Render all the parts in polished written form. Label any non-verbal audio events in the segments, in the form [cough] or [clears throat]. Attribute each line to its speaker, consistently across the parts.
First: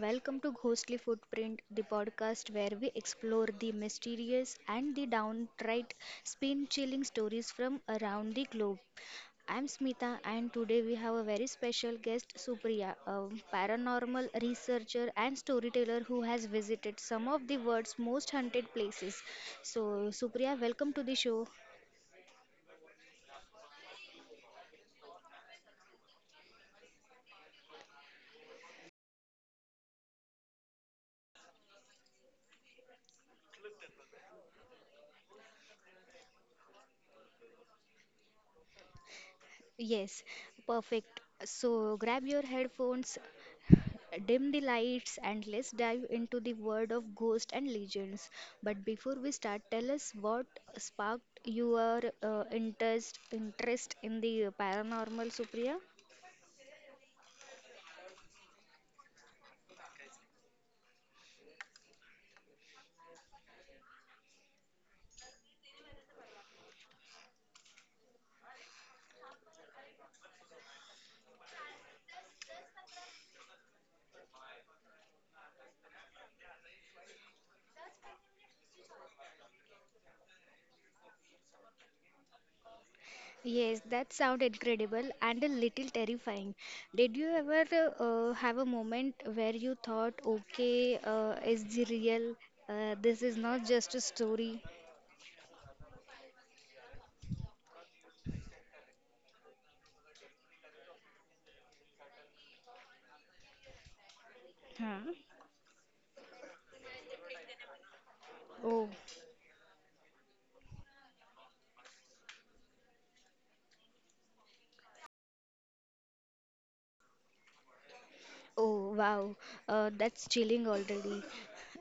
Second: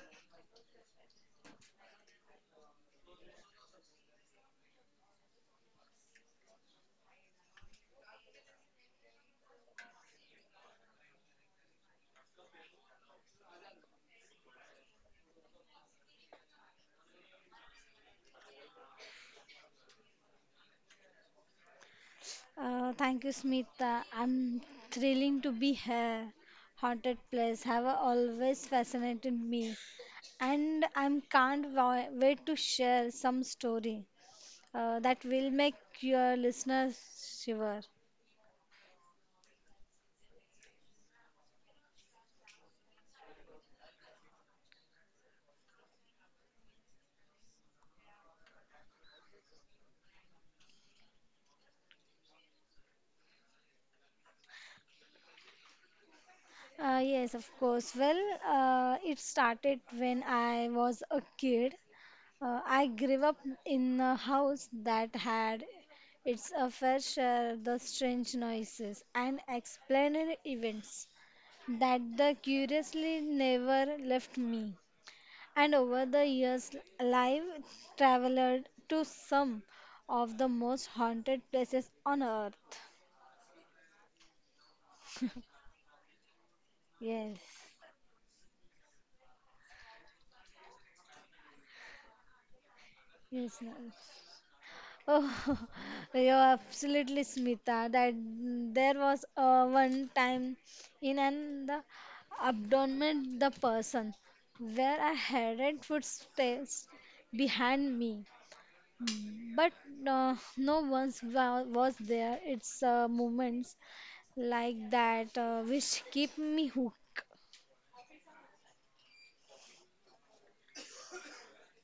Speaker 1: welcome to Ghostly Footprint, the podcast where we explore the mysterious and the downright spin chilling stories from around the globe. I'm Smita, and today we have a very special guest, Supriya, a paranormal researcher and storyteller who has visited some of the world's most haunted places. So, Supriya, welcome to the show.
Speaker 2: Thank you, Smita. I'm thrilling to be here. Haunted place have always fascinated me, and I can't wait to share some story that will make your listeners shiver.
Speaker 1: Yes, perfect. So grab your headphones, dim the lights, and let's dive into the world of ghosts and legends. But before we start, tell us what sparked your interest in the paranormal, Supriya?
Speaker 2: Yes, of course. Well, it started when I was a kid. I grew up in a house that had its a fair share the strange noises and explained events. That the curiously never left me. And over the years, I've traveled to some of the most haunted places on earth.
Speaker 1: Yes, that sounds incredible and a little terrifying. Did you ever
Speaker 2: Yes,
Speaker 1: have a moment where you thought, okay, is the real? This is
Speaker 2: yes,
Speaker 1: not
Speaker 2: ma'am.
Speaker 1: just a story.
Speaker 2: Oh, [laughs] you're absolutely Smita. That there was one time in an the abdomen the person where
Speaker 1: Huh?
Speaker 2: I headed footsteps behind me.
Speaker 1: Oh.
Speaker 2: But no once was there. It's moments like that which keep me hooked.
Speaker 1: Oh, wow. That's chilling already.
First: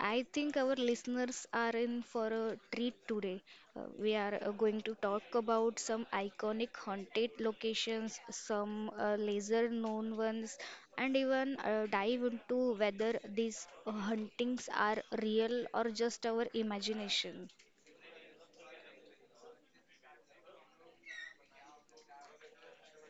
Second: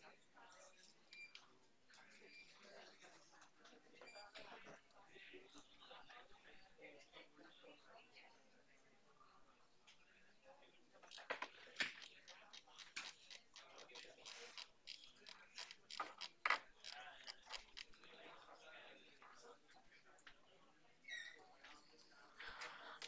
Speaker 1: I think our listeners are in for a treat today. We are going to talk about some iconic haunted locations, some lesser known ones, and even dive into whether these hauntings are real or just our imagination.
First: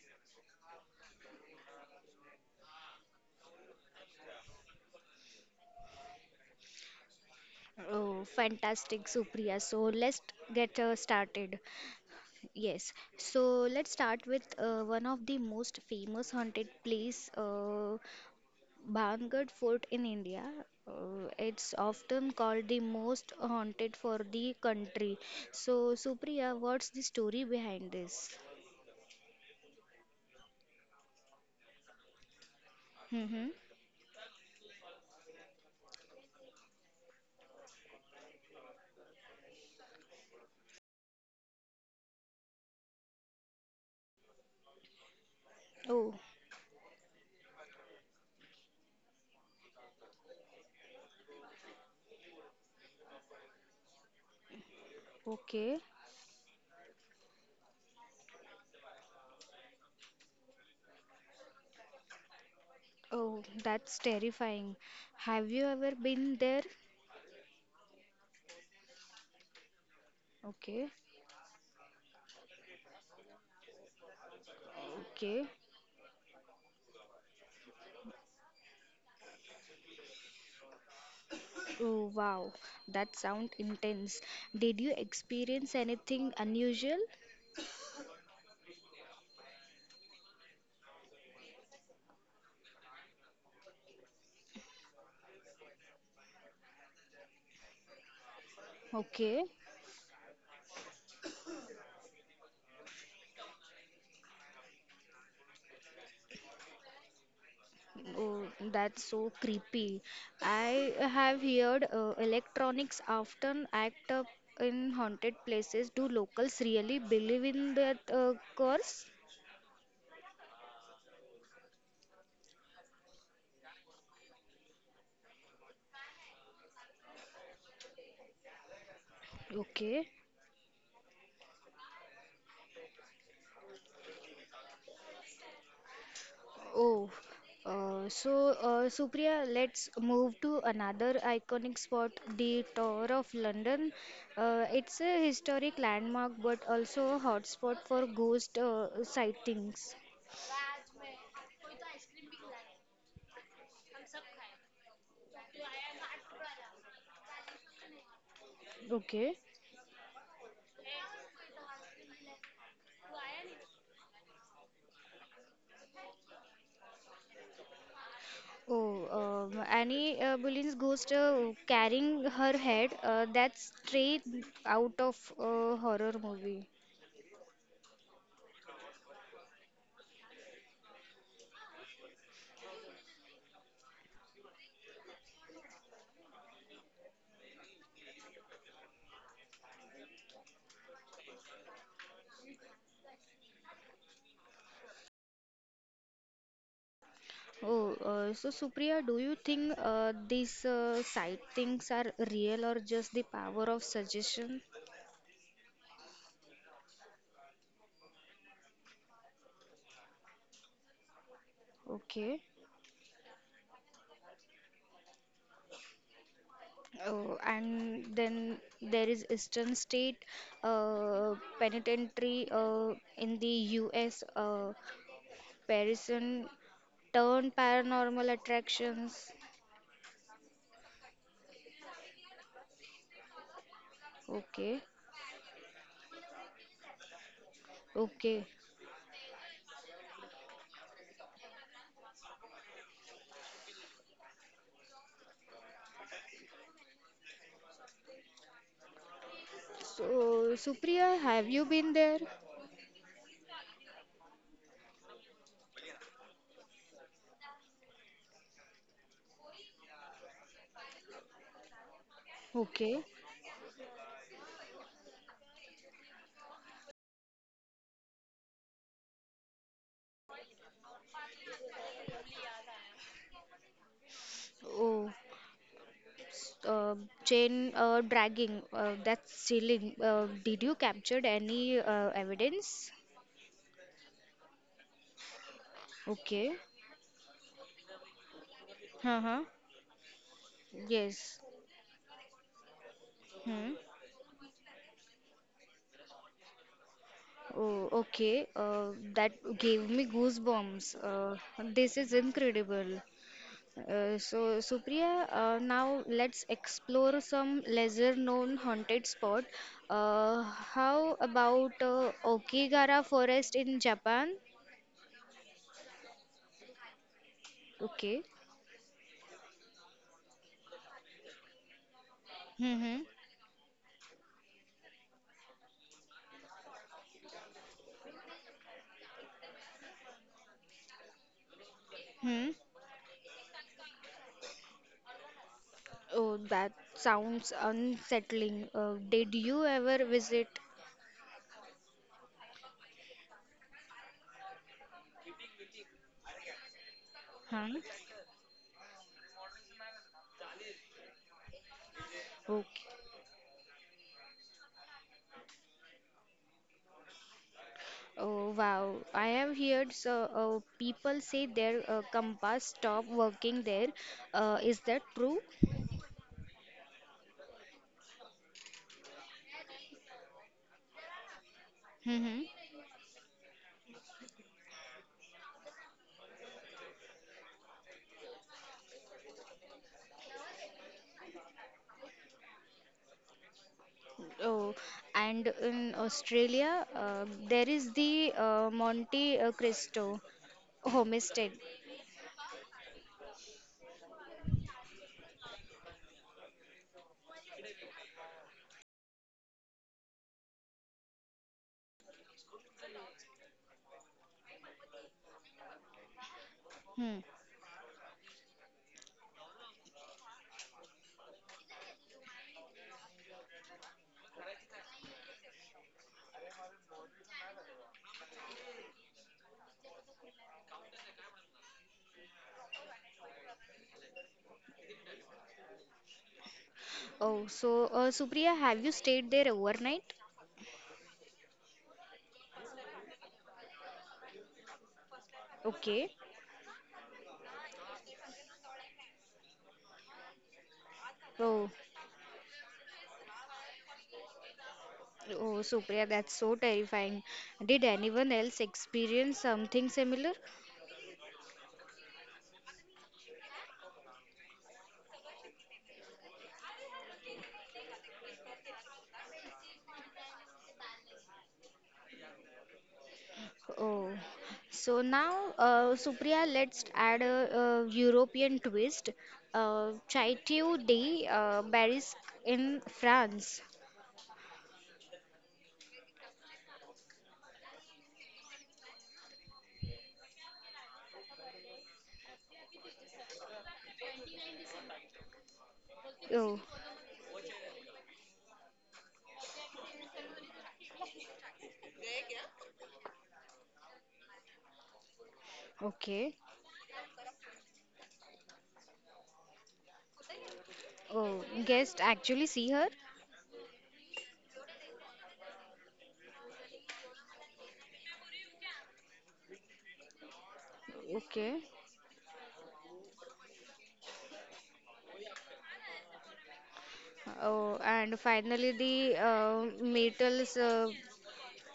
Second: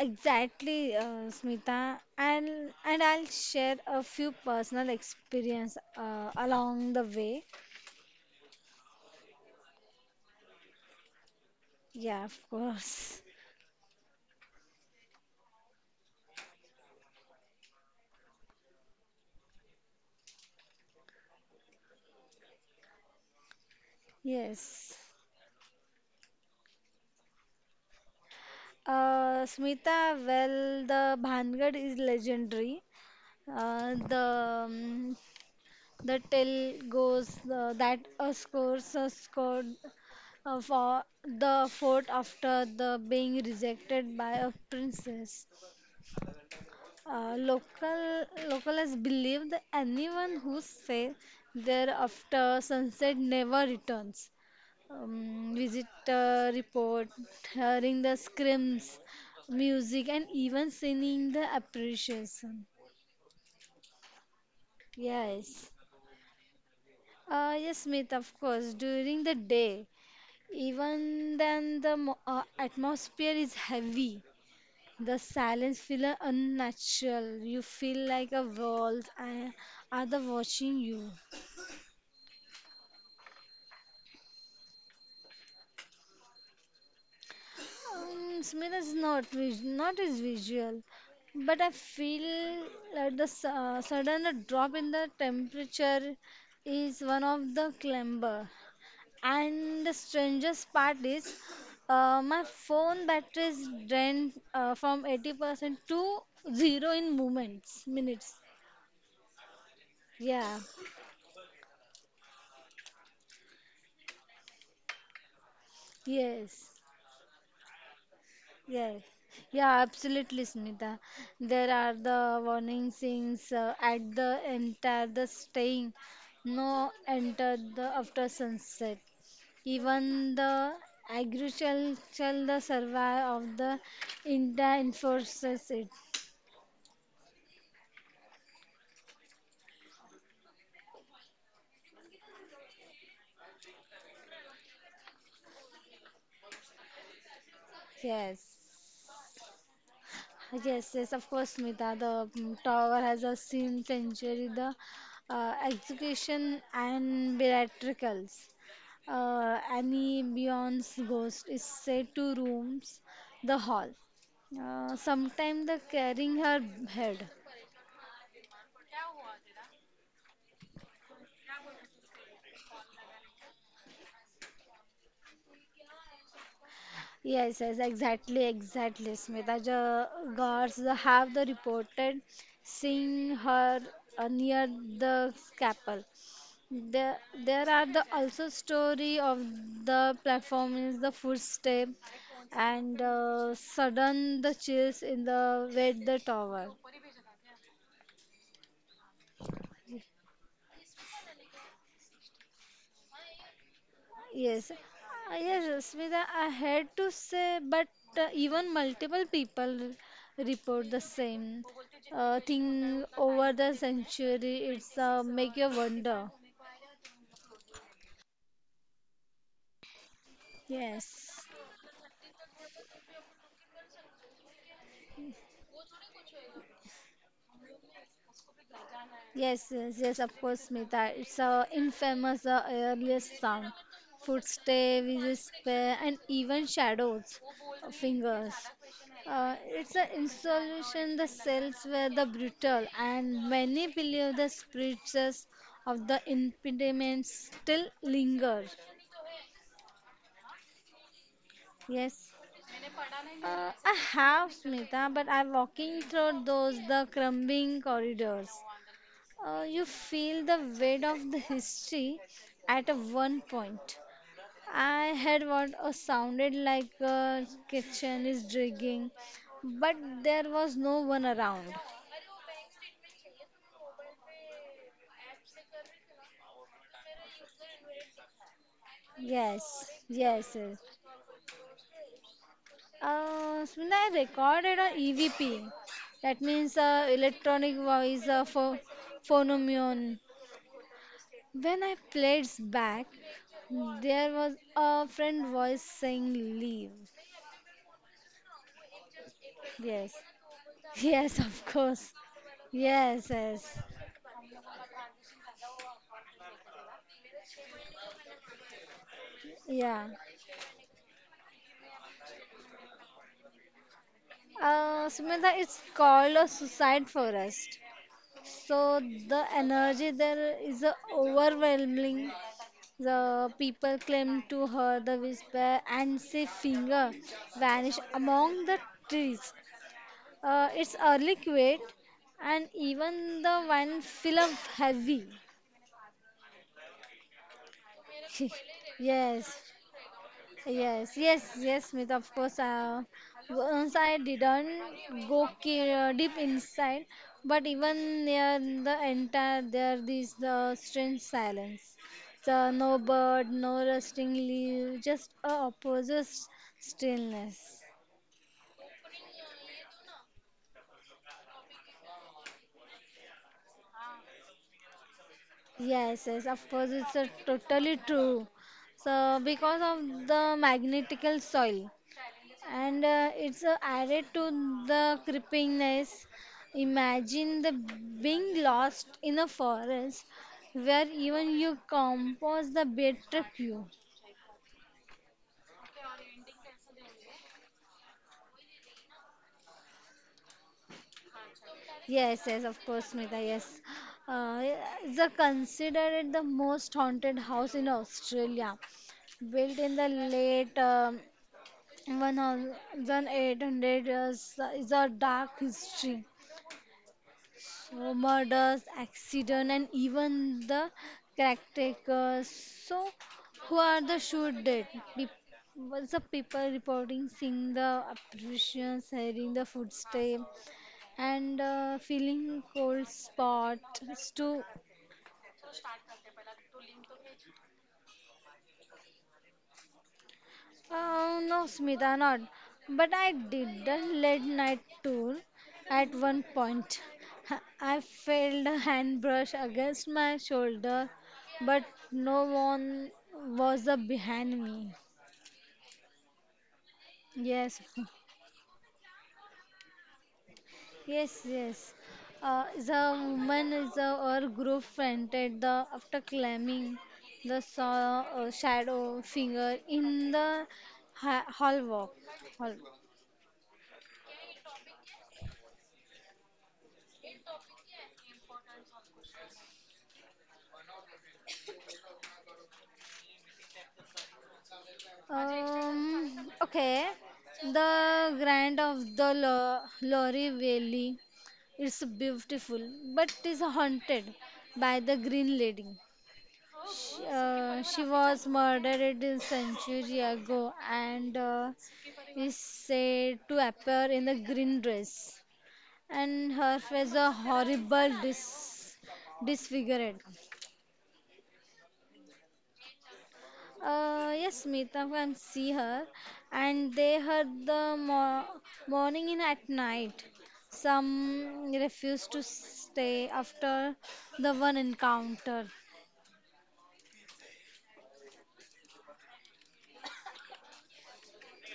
Speaker 2: Exactly, Smita, and I'll share a few personal experience along the way.
Speaker 1: Oh, fantastic, Supriya. So let's get started.
Speaker 2: Yeah, of
Speaker 1: Yes,
Speaker 2: course.
Speaker 1: so let's start with one of the most famous haunted place, Bangad Fort in India. It's often called the most haunted for the
Speaker 2: Yes.
Speaker 1: country. So, Supriya, what's the story behind this?
Speaker 2: Smita, well, the Bhangad is legendary.
Speaker 1: Mm-hmm.
Speaker 2: Uh, the um, the tale goes that a scored for the fort after the being rejected by a princess.
Speaker 1: Oh,
Speaker 2: Uh, local locals believe that anyone who stays there after sunset never returns.
Speaker 1: okay.
Speaker 2: Visitor report hearing the screams, music, and even singing the appreciation.
Speaker 1: Oh, that's terrifying. Have you
Speaker 2: Yes.
Speaker 1: ever been there?
Speaker 2: Yes, Smith, of course. During the day,
Speaker 1: Okay,
Speaker 2: even then the atmosphere is heavy. The
Speaker 1: okay.
Speaker 2: silence feel unnatural. You feel like a world and other watching you.
Speaker 1: Oh, wow, that sound intense. Did you experience anything unusual?
Speaker 2: Smith is not as visual, but I feel like the sudden drop in the temperature is one of the clamber.
Speaker 1: Okay,
Speaker 2: And the strangest part is, my phone battery is drained from 80% to zero in minutes.
Speaker 1: oh, that's so creepy.
Speaker 2: Yeah.
Speaker 1: I have heard electronics often act up in haunted places. Do locals
Speaker 2: Yes.
Speaker 1: really believe in that
Speaker 2: Yes.
Speaker 1: curse?
Speaker 2: Yeah, absolutely, Smita. There are the warning signs at the entire the staying. No enter the after sunset.
Speaker 1: Okay.
Speaker 2: Even the agricultural the survival of the India enforces it.
Speaker 1: Oh, so Supriya, let's move to another iconic spot, the Tower of London. It's a historic landmark, but also a hotspot for
Speaker 2: Yes.
Speaker 1: ghost sightings.
Speaker 2: Yes, yes, of course, Smita. The tower has a seen century the execution and miracles.
Speaker 1: Okay.
Speaker 2: Annie Beyond's ghost is said to roams the hall. Sometimes the carrying her head.
Speaker 1: Oh, Annie Boleyn's ghost carrying her head. That's straight out of a horror movie.
Speaker 2: Yes, yes, exactly, exactly, Smita ja, guards have the reported seeing her near the scalpel. There, there are the also story of the platform is the footstep and sudden the chills in the wet the tower.
Speaker 1: Oh, so Supriya, do you think these sight things are real or just the power of suggestion?
Speaker 2: Yes. Yes, Smita, I had to say, but even multiple people report the same
Speaker 1: Okay.
Speaker 2: thing over the century. It's make you wonder.
Speaker 1: Oh, and then there is Eastern State
Speaker 2: Yes.
Speaker 1: Penitentiary in the U.S. Parisian turned paranormal attractions.
Speaker 2: Yes, yes, yes, of course, Smita. It's a infamous earliest song.
Speaker 1: Okay.
Speaker 2: Footstep, whisper, and even shadows,
Speaker 1: Okay.
Speaker 2: fingers. It's an installation the cells were the brutal, and many believe the spirits of the impediments still linger.
Speaker 1: So, Supriya, have you been there?
Speaker 2: Yes. I have Smita, but I'm walking through those the crumbling corridors. You feel the weight of the history at a
Speaker 1: Okay.
Speaker 2: one point. I had what sounded like a kitchen is digging, but there was no one around.
Speaker 1: Oh, uh, chain dragging. That's
Speaker 2: Yes,
Speaker 1: chilling.
Speaker 2: yes,
Speaker 1: Did you
Speaker 2: yes.
Speaker 1: captured any evidence?
Speaker 2: Smina, I recorded a EVP. That
Speaker 1: Okay.
Speaker 2: means electronic voice for
Speaker 1: Uh-huh.
Speaker 2: phonomion.
Speaker 1: Yes.
Speaker 2: When I played back,
Speaker 1: Hmm.
Speaker 2: there was a friend voice saying leave.
Speaker 1: Oh, okay. That gave me
Speaker 2: Yes.
Speaker 1: goosebumps.
Speaker 2: Yes, of
Speaker 1: This is
Speaker 2: course.
Speaker 1: incredible.
Speaker 2: Yes, yes.
Speaker 1: So, Supriya, now let's explore some lesser known haunted spot.
Speaker 2: Yeah.
Speaker 1: How about Okigara Forest in Japan?
Speaker 2: Sumedha, it's called a suicide forest.
Speaker 1: Okay.
Speaker 2: So the energy there is overwhelming.
Speaker 1: Mm-hmm.
Speaker 2: The people cling to her, the whisper and say finger vanish among the trees. It's early quit
Speaker 1: Hmm.
Speaker 2: and even the wine feel of heavy.
Speaker 1: Oh, that sounds unsettling.
Speaker 2: [laughs]
Speaker 1: Did
Speaker 2: Yes,
Speaker 1: you ever visit?
Speaker 2: yes, yes, yes, Smith. Of course, once I didn't go deep inside, but
Speaker 1: Huh?
Speaker 2: even near the entire there is the strange silence. So no
Speaker 1: Okay.
Speaker 2: bird, no rusting leaf, just a opposite stillness.
Speaker 1: Oh, wow. I have heard so, people say their compass stopped working there. Is that true?
Speaker 2: Yes, yes, of course, it's totally true. So because of the magnetical soil.
Speaker 1: Mm-hmm.
Speaker 2: And it's added to the creepiness. Imagine the being lost in a forest where even you compose the bed trick you.
Speaker 1: Oh, and in Australia, there is the Monte Cristo homestead.
Speaker 2: Yes, yes, of course, Smita, yes. Uh, it's considered the most haunted house in Australia, built in the late 1800s. Is a dark history,
Speaker 1: Hmm.
Speaker 2: murders, accident, and even the caretakers. So, who are the should dead? Pe- Was the people reporting, seeing the apparitions, hearing the footsteps, and feeling cold spots too?
Speaker 1: Oh, so Supriya, have you stayed there overnight?
Speaker 2: No, Smita, not. But I did a late night tour
Speaker 1: Okay.
Speaker 2: at one point. [laughs] I felt a hand brush against my shoulder,
Speaker 1: Oh,
Speaker 2: but no one was behind me.
Speaker 1: oh, Supriya, that's so terrifying.
Speaker 2: Yes,
Speaker 1: Did anyone else experience something similar?
Speaker 2: yes, yes. The woman is our group friend at the after climbing the saw shadow finger in the hall walk. Hall.
Speaker 1: Oh, so now, Supriya, let's add a, European twist. Chateau de Barrique in France.
Speaker 2: Okay, the grand of the Lorry Valley. It's beautiful, but is haunted by the Green Lady.
Speaker 1: Oh,
Speaker 2: She was murdered a century ago and is said to appear in a green dress,
Speaker 1: okay.
Speaker 2: and her face a horrible disfigured.
Speaker 1: Oh, guest actually see her?
Speaker 2: Yes, Meeta can see her, and they heard the mo morning in at night.
Speaker 1: Okay.
Speaker 2: Some refused to stay after the one encounter.
Speaker 1: Oh, and finally the metals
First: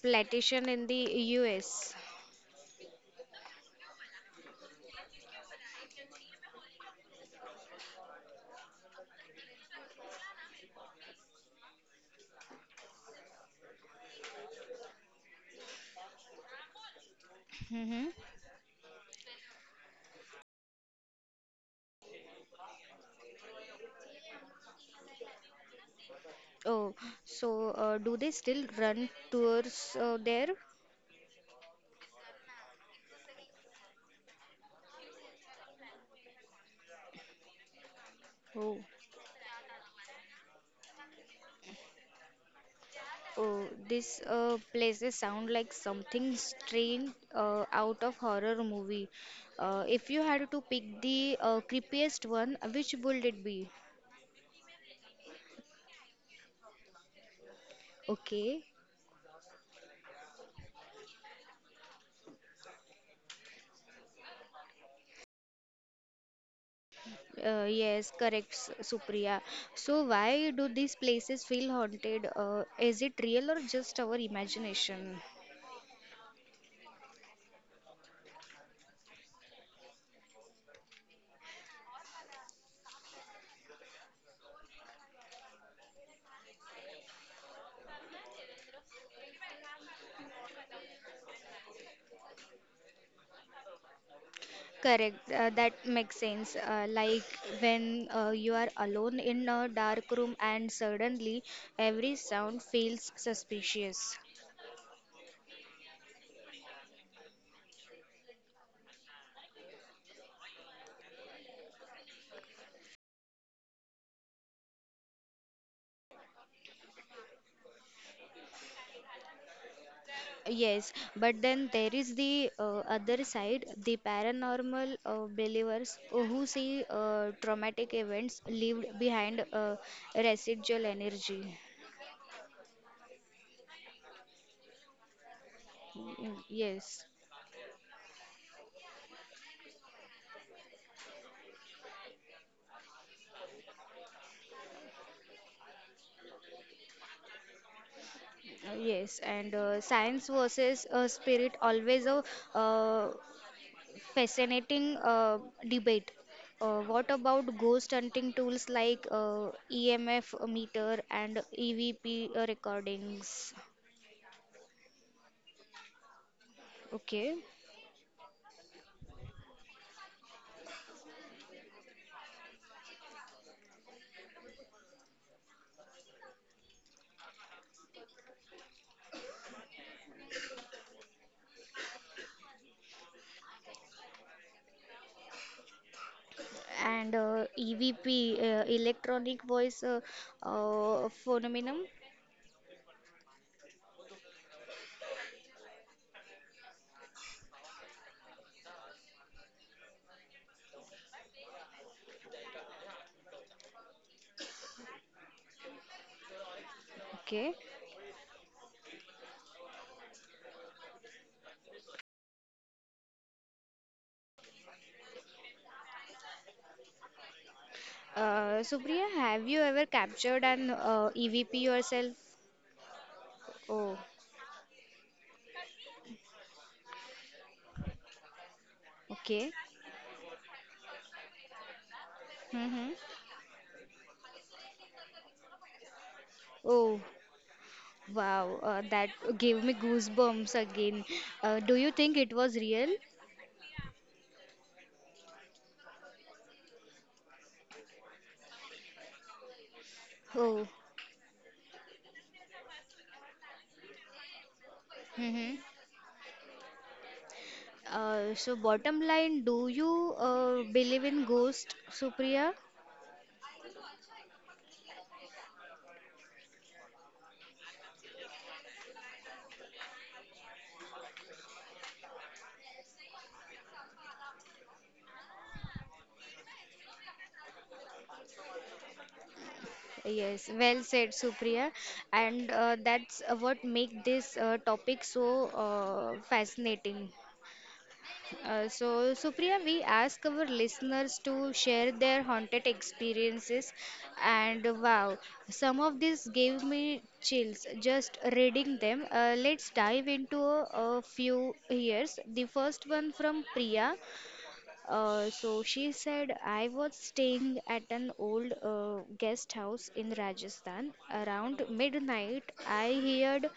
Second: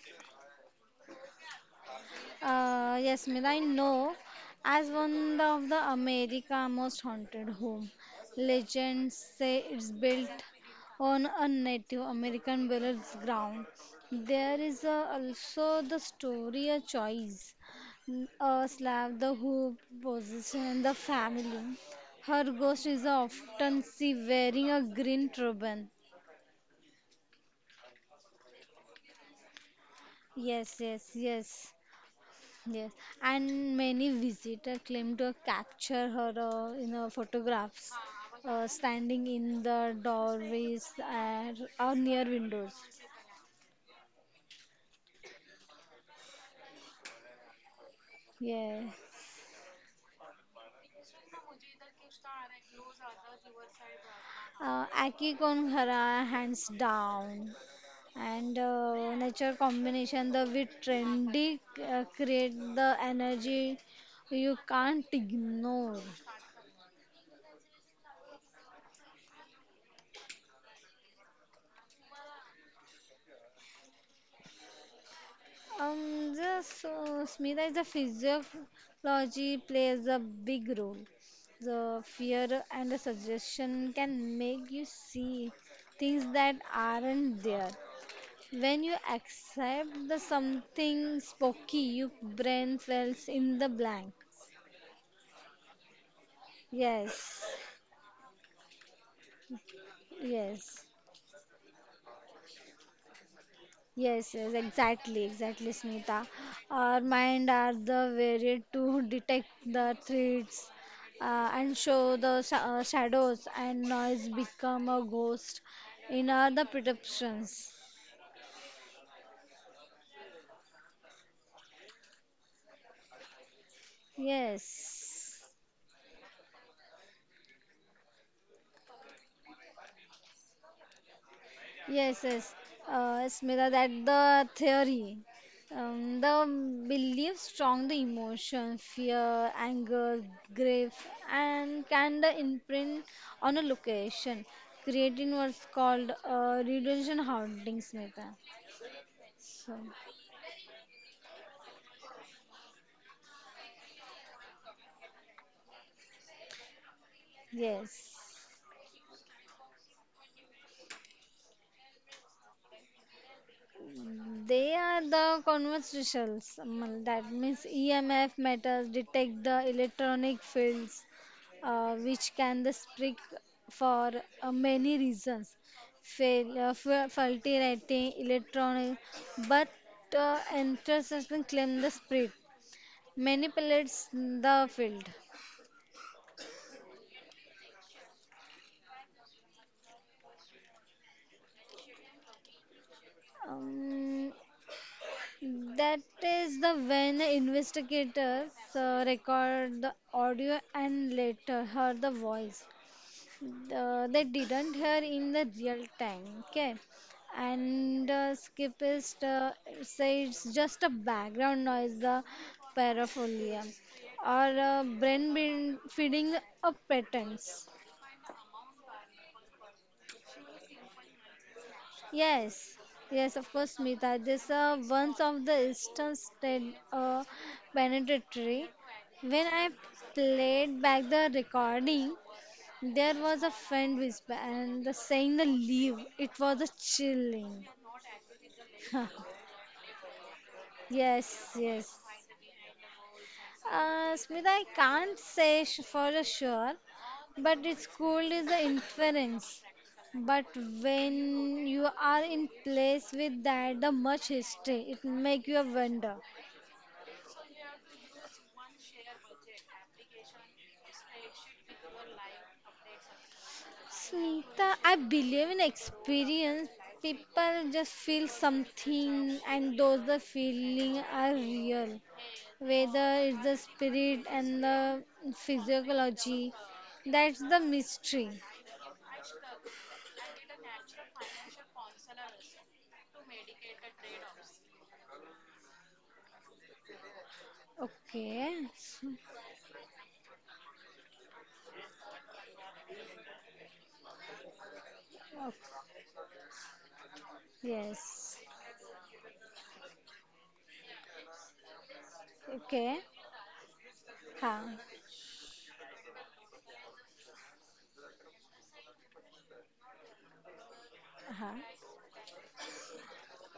Speaker 1: plantation in the US.
Speaker 2: Yes, Mira, I know as one of the America most haunted home. Legends say it's built on a Native American burials ground. There is also the story a choice.
Speaker 1: Mm-hmm.
Speaker 2: A slab, the who position the family. Her ghost is often seen wearing a green turban.
Speaker 1: Oh, so do they still run tours there?
Speaker 2: Yes, yes, yes. Yes, and many visitors claim to capture her in her photographs
Speaker 1: Oh,
Speaker 2: standing in the doorways or near windows.
Speaker 1: oh, this places sound like something strange out of horror
Speaker 2: Yeah,
Speaker 1: movie. If you had to pick the creepiest one, which would it be?
Speaker 2: Aki Konghara hands down, and
Speaker 1: Okay.
Speaker 2: nature combination the with trendy create the energy you can't ignore.
Speaker 1: Yes, correct, S- Supriya. So, why do these places feel haunted? Is it real or just our imagination?
Speaker 2: Just Smita is the physiology plays a big role. The fear and the suggestion can make you see things that aren't there. When you accept the something spooky, your brain fills in the blank.
Speaker 1: Correct, that makes sense. Like
Speaker 2: Yes,
Speaker 1: when you are alone in a dark room and
Speaker 2: yes.
Speaker 1: suddenly every sound feels suspicious.
Speaker 2: Yes, yes, exactly, exactly, Smita. Our mind are the varied to detect the threats and show the shadows and noise become a ghost in our the perceptions.
Speaker 1: Yes, but then there is the other side, the paranormal
Speaker 2: Yes.
Speaker 1: believers who see traumatic events leaved behind residual energy.
Speaker 2: Yes, yes. Smita, that the theory. The
Speaker 1: Mm, yes,
Speaker 2: belief strong the emotion, fear, anger, grief, and can the imprint on a location, creating what's called retention haunting, Smita.
Speaker 1: yes, and
Speaker 2: So,
Speaker 1: science versus spirit always a uh, fascinating debate. What about ghost
Speaker 2: yes.
Speaker 1: hunting tools like EMF meter and EVP recordings?
Speaker 2: They are the conversations. That
Speaker 1: Okay,
Speaker 2: means EMF metals detect the electronic fields, which can the spread for many reasons. Faulty writing, electronic, but intersection claim the spread manipulates the field.
Speaker 1: and EVP electronic voice phenomenon.
Speaker 2: Um, that is the when investigators record the audio and later heard the voice. They didn't hear in the real time, okay,
Speaker 1: Okay,
Speaker 2: and skip is say just a background noise the paraphilia or brain feeding a patterns.
Speaker 1: Supriya, have you ever captured an EVP yourself?
Speaker 2: Yes, yes, of course,
Speaker 1: Oh,
Speaker 2: Smita, this once of the instance that uh, penetratory, when
Speaker 1: okay.
Speaker 2: I played back the recording.
Speaker 1: Mm-hmm.
Speaker 2: There was a faint whisper, and the saying the leave, it was a
Speaker 1: Oh,
Speaker 2: chilling.
Speaker 1: wow, that
Speaker 2: [laughs]
Speaker 1: gave me goosebumps again.
Speaker 2: Yes,
Speaker 1: Do you
Speaker 2: yes.
Speaker 1: think it was real?
Speaker 2: Smita, I can't say for a sure, but it's cold is the inference. But
Speaker 1: Oh,
Speaker 2: when you are in place with that, the much history, it make
Speaker 1: hmm,
Speaker 2: you a wonder.
Speaker 1: so bottom line, do you believe in ghost, Supriya?
Speaker 2: Smita, I believe in experience. People just feel something, and those the feeling are real. Whether it's the spirit and the physiology, that's the mystery.
Speaker 1: Yes, well said, Supriya. And that's what make this topic so fascinating.
Speaker 2: Okay.
Speaker 1: So, Supriya, we ask our listeners to share their haunted experiences, and wow,
Speaker 2: Okay.
Speaker 1: some of these gave me chills just
Speaker 2: Yes.
Speaker 1: reading them. Let's dive into a few here. The first
Speaker 2: Okay.
Speaker 1: one from Priya.
Speaker 2: Huh.
Speaker 1: So she said, I was staying at an old guest house in Rajasthan.
Speaker 2: Huh.
Speaker 1: Around midnight, I heard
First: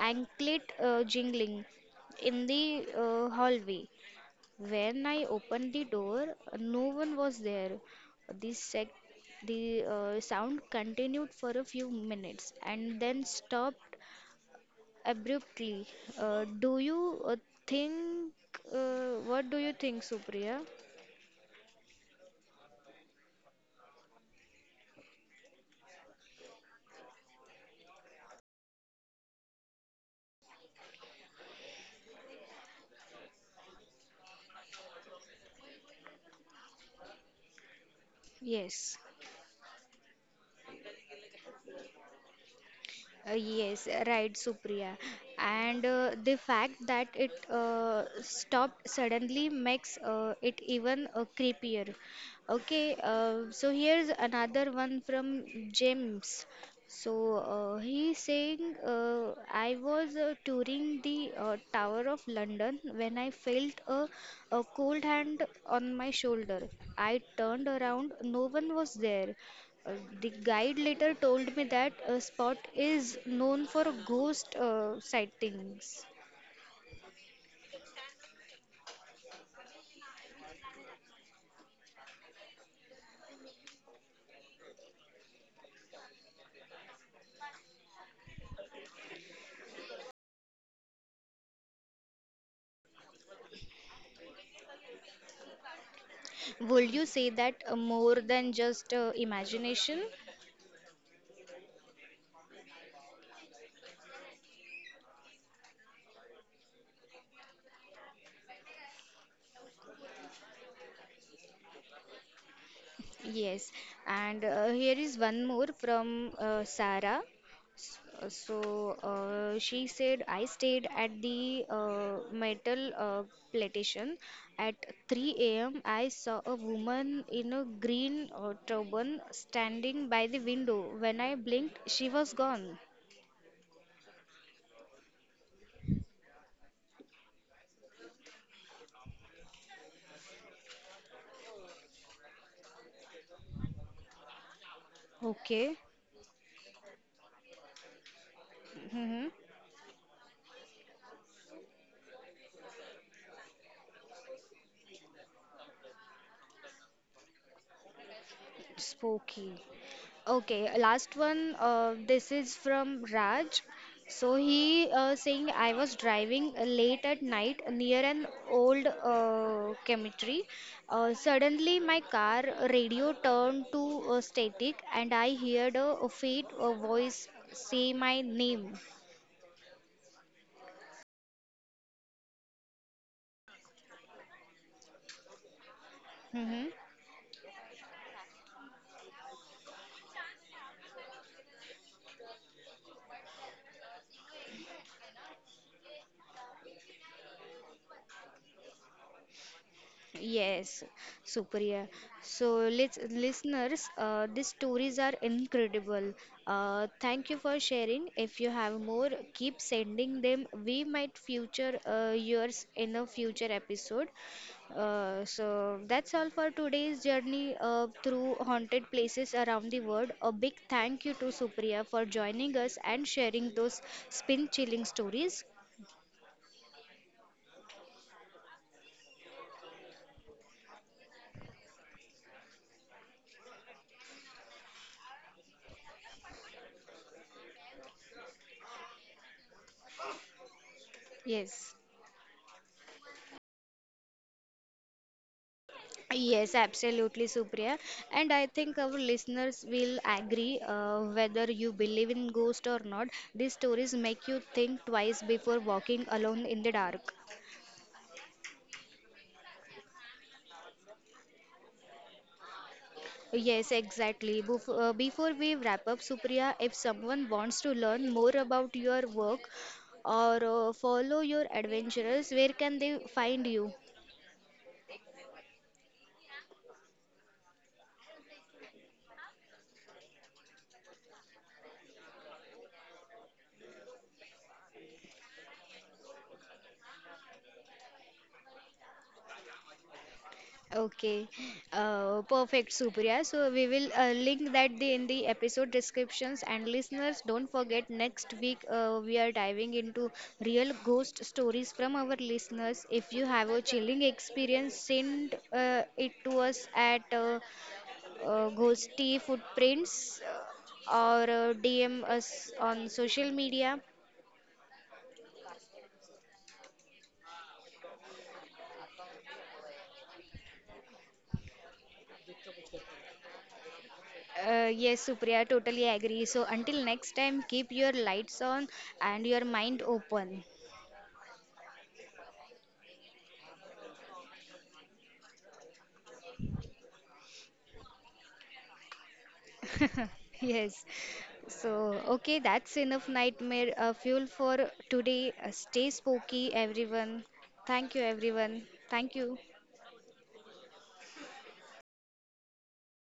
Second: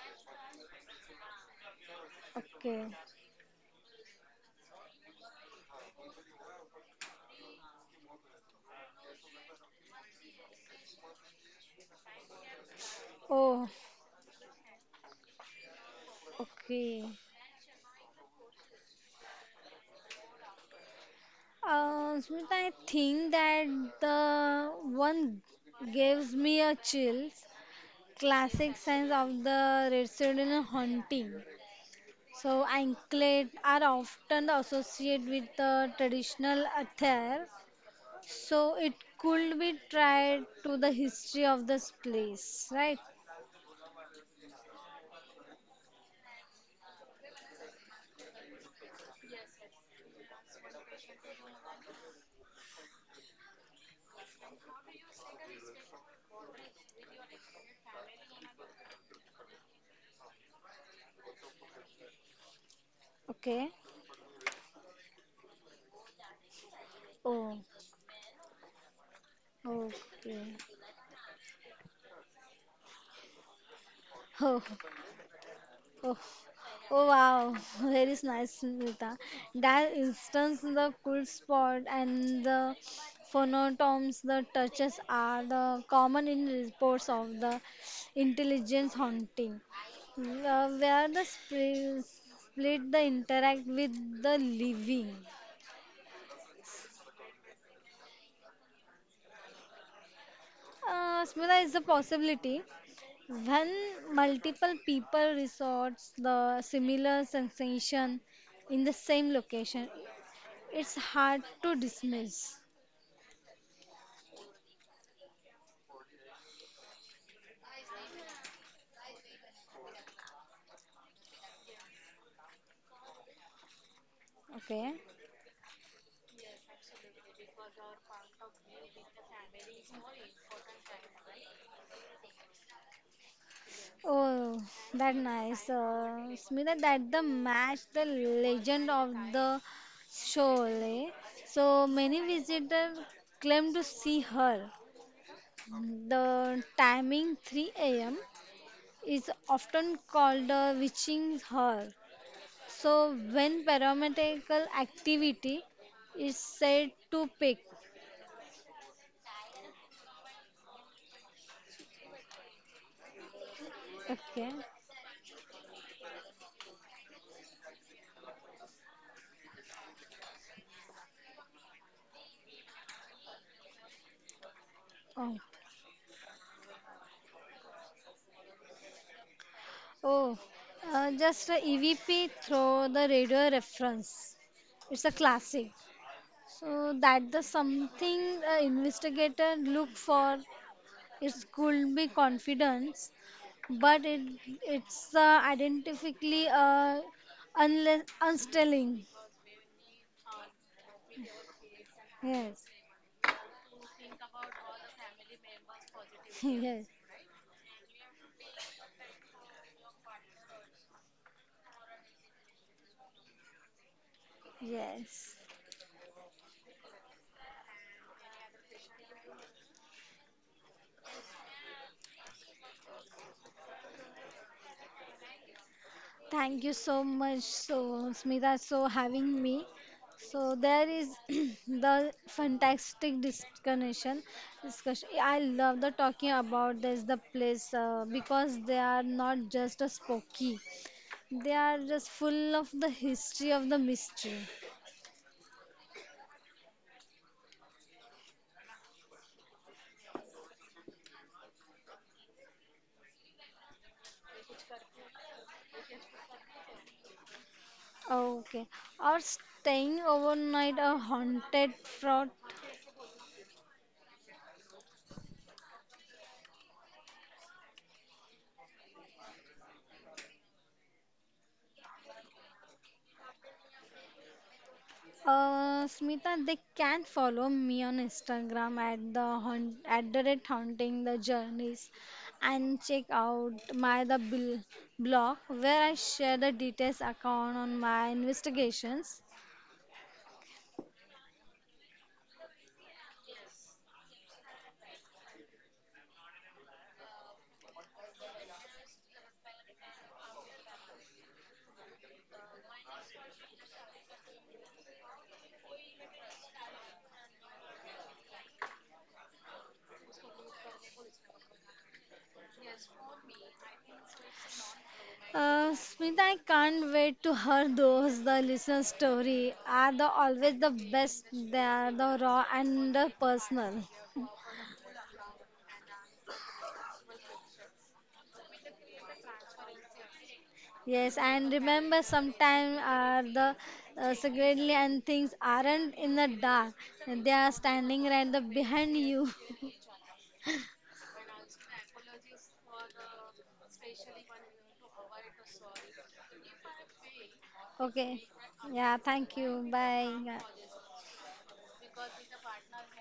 Speaker 1: anklet jingling in
Speaker 2: Okay.
Speaker 1: the hallway. When I opened the door, no one was there. The sec the sound continued for a few minutes and then
Speaker 2: Oh.
Speaker 1: stopped abruptly. Do
Speaker 2: Okay.
Speaker 1: you think What do you think, Supriya?
Speaker 2: Smita, I think that the one gives me a chills. Classic signs of the residential haunting. So anklet are often associated with the traditional attire. So it
Speaker 1: Yes,
Speaker 2: could be tied to the history of this place, right?
Speaker 1: yes, right, Supriya. And the fact that it stopped suddenly makes it even creepier. Okay, so here's another one from James. So he's saying, I was touring the Tower of London when I
Speaker 2: Okay.
Speaker 1: felt a cold hand on my shoulder. I
Speaker 2: Oh,
Speaker 1: turned around, no one was there. Uh, the
Speaker 2: okay.
Speaker 1: guide later told me that a spot is known for
Speaker 2: [laughs]
Speaker 1: ghost
Speaker 2: Oh,
Speaker 1: sightings.
Speaker 2: oh, oh wow, [laughs] very nice, Smita. That instance, the cool spot and the phonotomes, the touches are the common in reports of the intelligence haunting, where the split the interact with the living.
Speaker 1: Would you say that more than just imagination?
Speaker 2: Smita is a possibility. When multiple people resorts the similar sensation in the same location, it's hard to dismiss.
Speaker 1: Yes, and here is one more from Sarah. Uh, So she said, I stayed at the metal plantation. At
Speaker 2: Okay.
Speaker 1: 3 a.m., I saw a woman in a green turban standing by the window. When I blinked, she was gone.
Speaker 2: Oh, that nice. Smita, that the match, the legend of the Sholay. So many visitors claim to see her.
Speaker 1: Okay.
Speaker 2: The timing 3 a.m.
Speaker 1: Hmm.
Speaker 2: is often called the witching hour. So when parametrical activity is said to peak.
Speaker 1: Spooky. Okay, last one. This is from Raj. So
Speaker 2: Okay.
Speaker 1: he saying I was driving late at night near an old cemetery. Suddenly my car radio turned to static and I
Speaker 2: Oh.
Speaker 1: heard a faint voice say my name.
Speaker 2: Oh, just a EVP through the radio reference. It's a classic.
Speaker 1: Hmm.
Speaker 2: So that the something investigator look for it could be confidence, but it's identifically unless unstelling.
Speaker 1: Yes, Supriya. So,
Speaker 2: Yes,
Speaker 1: listeners, these stories are incredible.
Speaker 2: [laughs] yes,
Speaker 1: Thank you for sharing. If you have more, keep sending them. We might feature yours in a future episode.
Speaker 2: yes.
Speaker 1: So, that's all for today's journey through haunted places around the world. A big thank you to Supriya for joining us and sharing those spin-chilling stories.
Speaker 2: Thank you so much, so Smita, so having me. So there is [clears throat] the fantastic discussion. Discussion. I love the talking about this the place because they are not just a spooky. They
Speaker 1: Yes.
Speaker 2: are just full of the history of the mystery.
Speaker 1: Yes, absolutely, Supriya. And I think our listeners will agree, whether you believe in ghost or not, these stories make you think twice before walking alone in the dark.
Speaker 2: Okay. Or staying overnight a haunted fort.
Speaker 1: Yes, exactly. Before we wrap up, Supriya, if someone wants to learn more about your work or follow your adventures, where can they find you?
Speaker 2: Smita, they can follow me on Instagram at the haunt, at the rate haunting the journeys, and check out my the blog where I share the details account on my investigations.
Speaker 1: Okay, perfect, Supriya. So we will link that the, in the episode descriptions. And listeners, don't forget, next week we are diving into real ghost stories from our listeners. If you have a chilling experience, send it to us at Ghosty Footprints or DM us on social media.
Speaker 2: Smita, I can't wait to hear those. The listener story are the always the best. They are the raw and the personal.
Speaker 1: Yes, Supriya, totally agree. So until next time, keep your lights on and your mind open.
Speaker 2: Yes, and remember sometimes are the secretly and things aren't in the dark. They are standing right the behind you.
Speaker 1: [laughs] Yes. So, okay, that's enough nightmare fuel for today. Stay spooky, everyone.
Speaker 2: [laughs]
Speaker 1: Thank you,
Speaker 2: Okay.
Speaker 1: everyone.
Speaker 2: Yeah,
Speaker 1: Thank you.
Speaker 2: thank you. Bye. Yeah.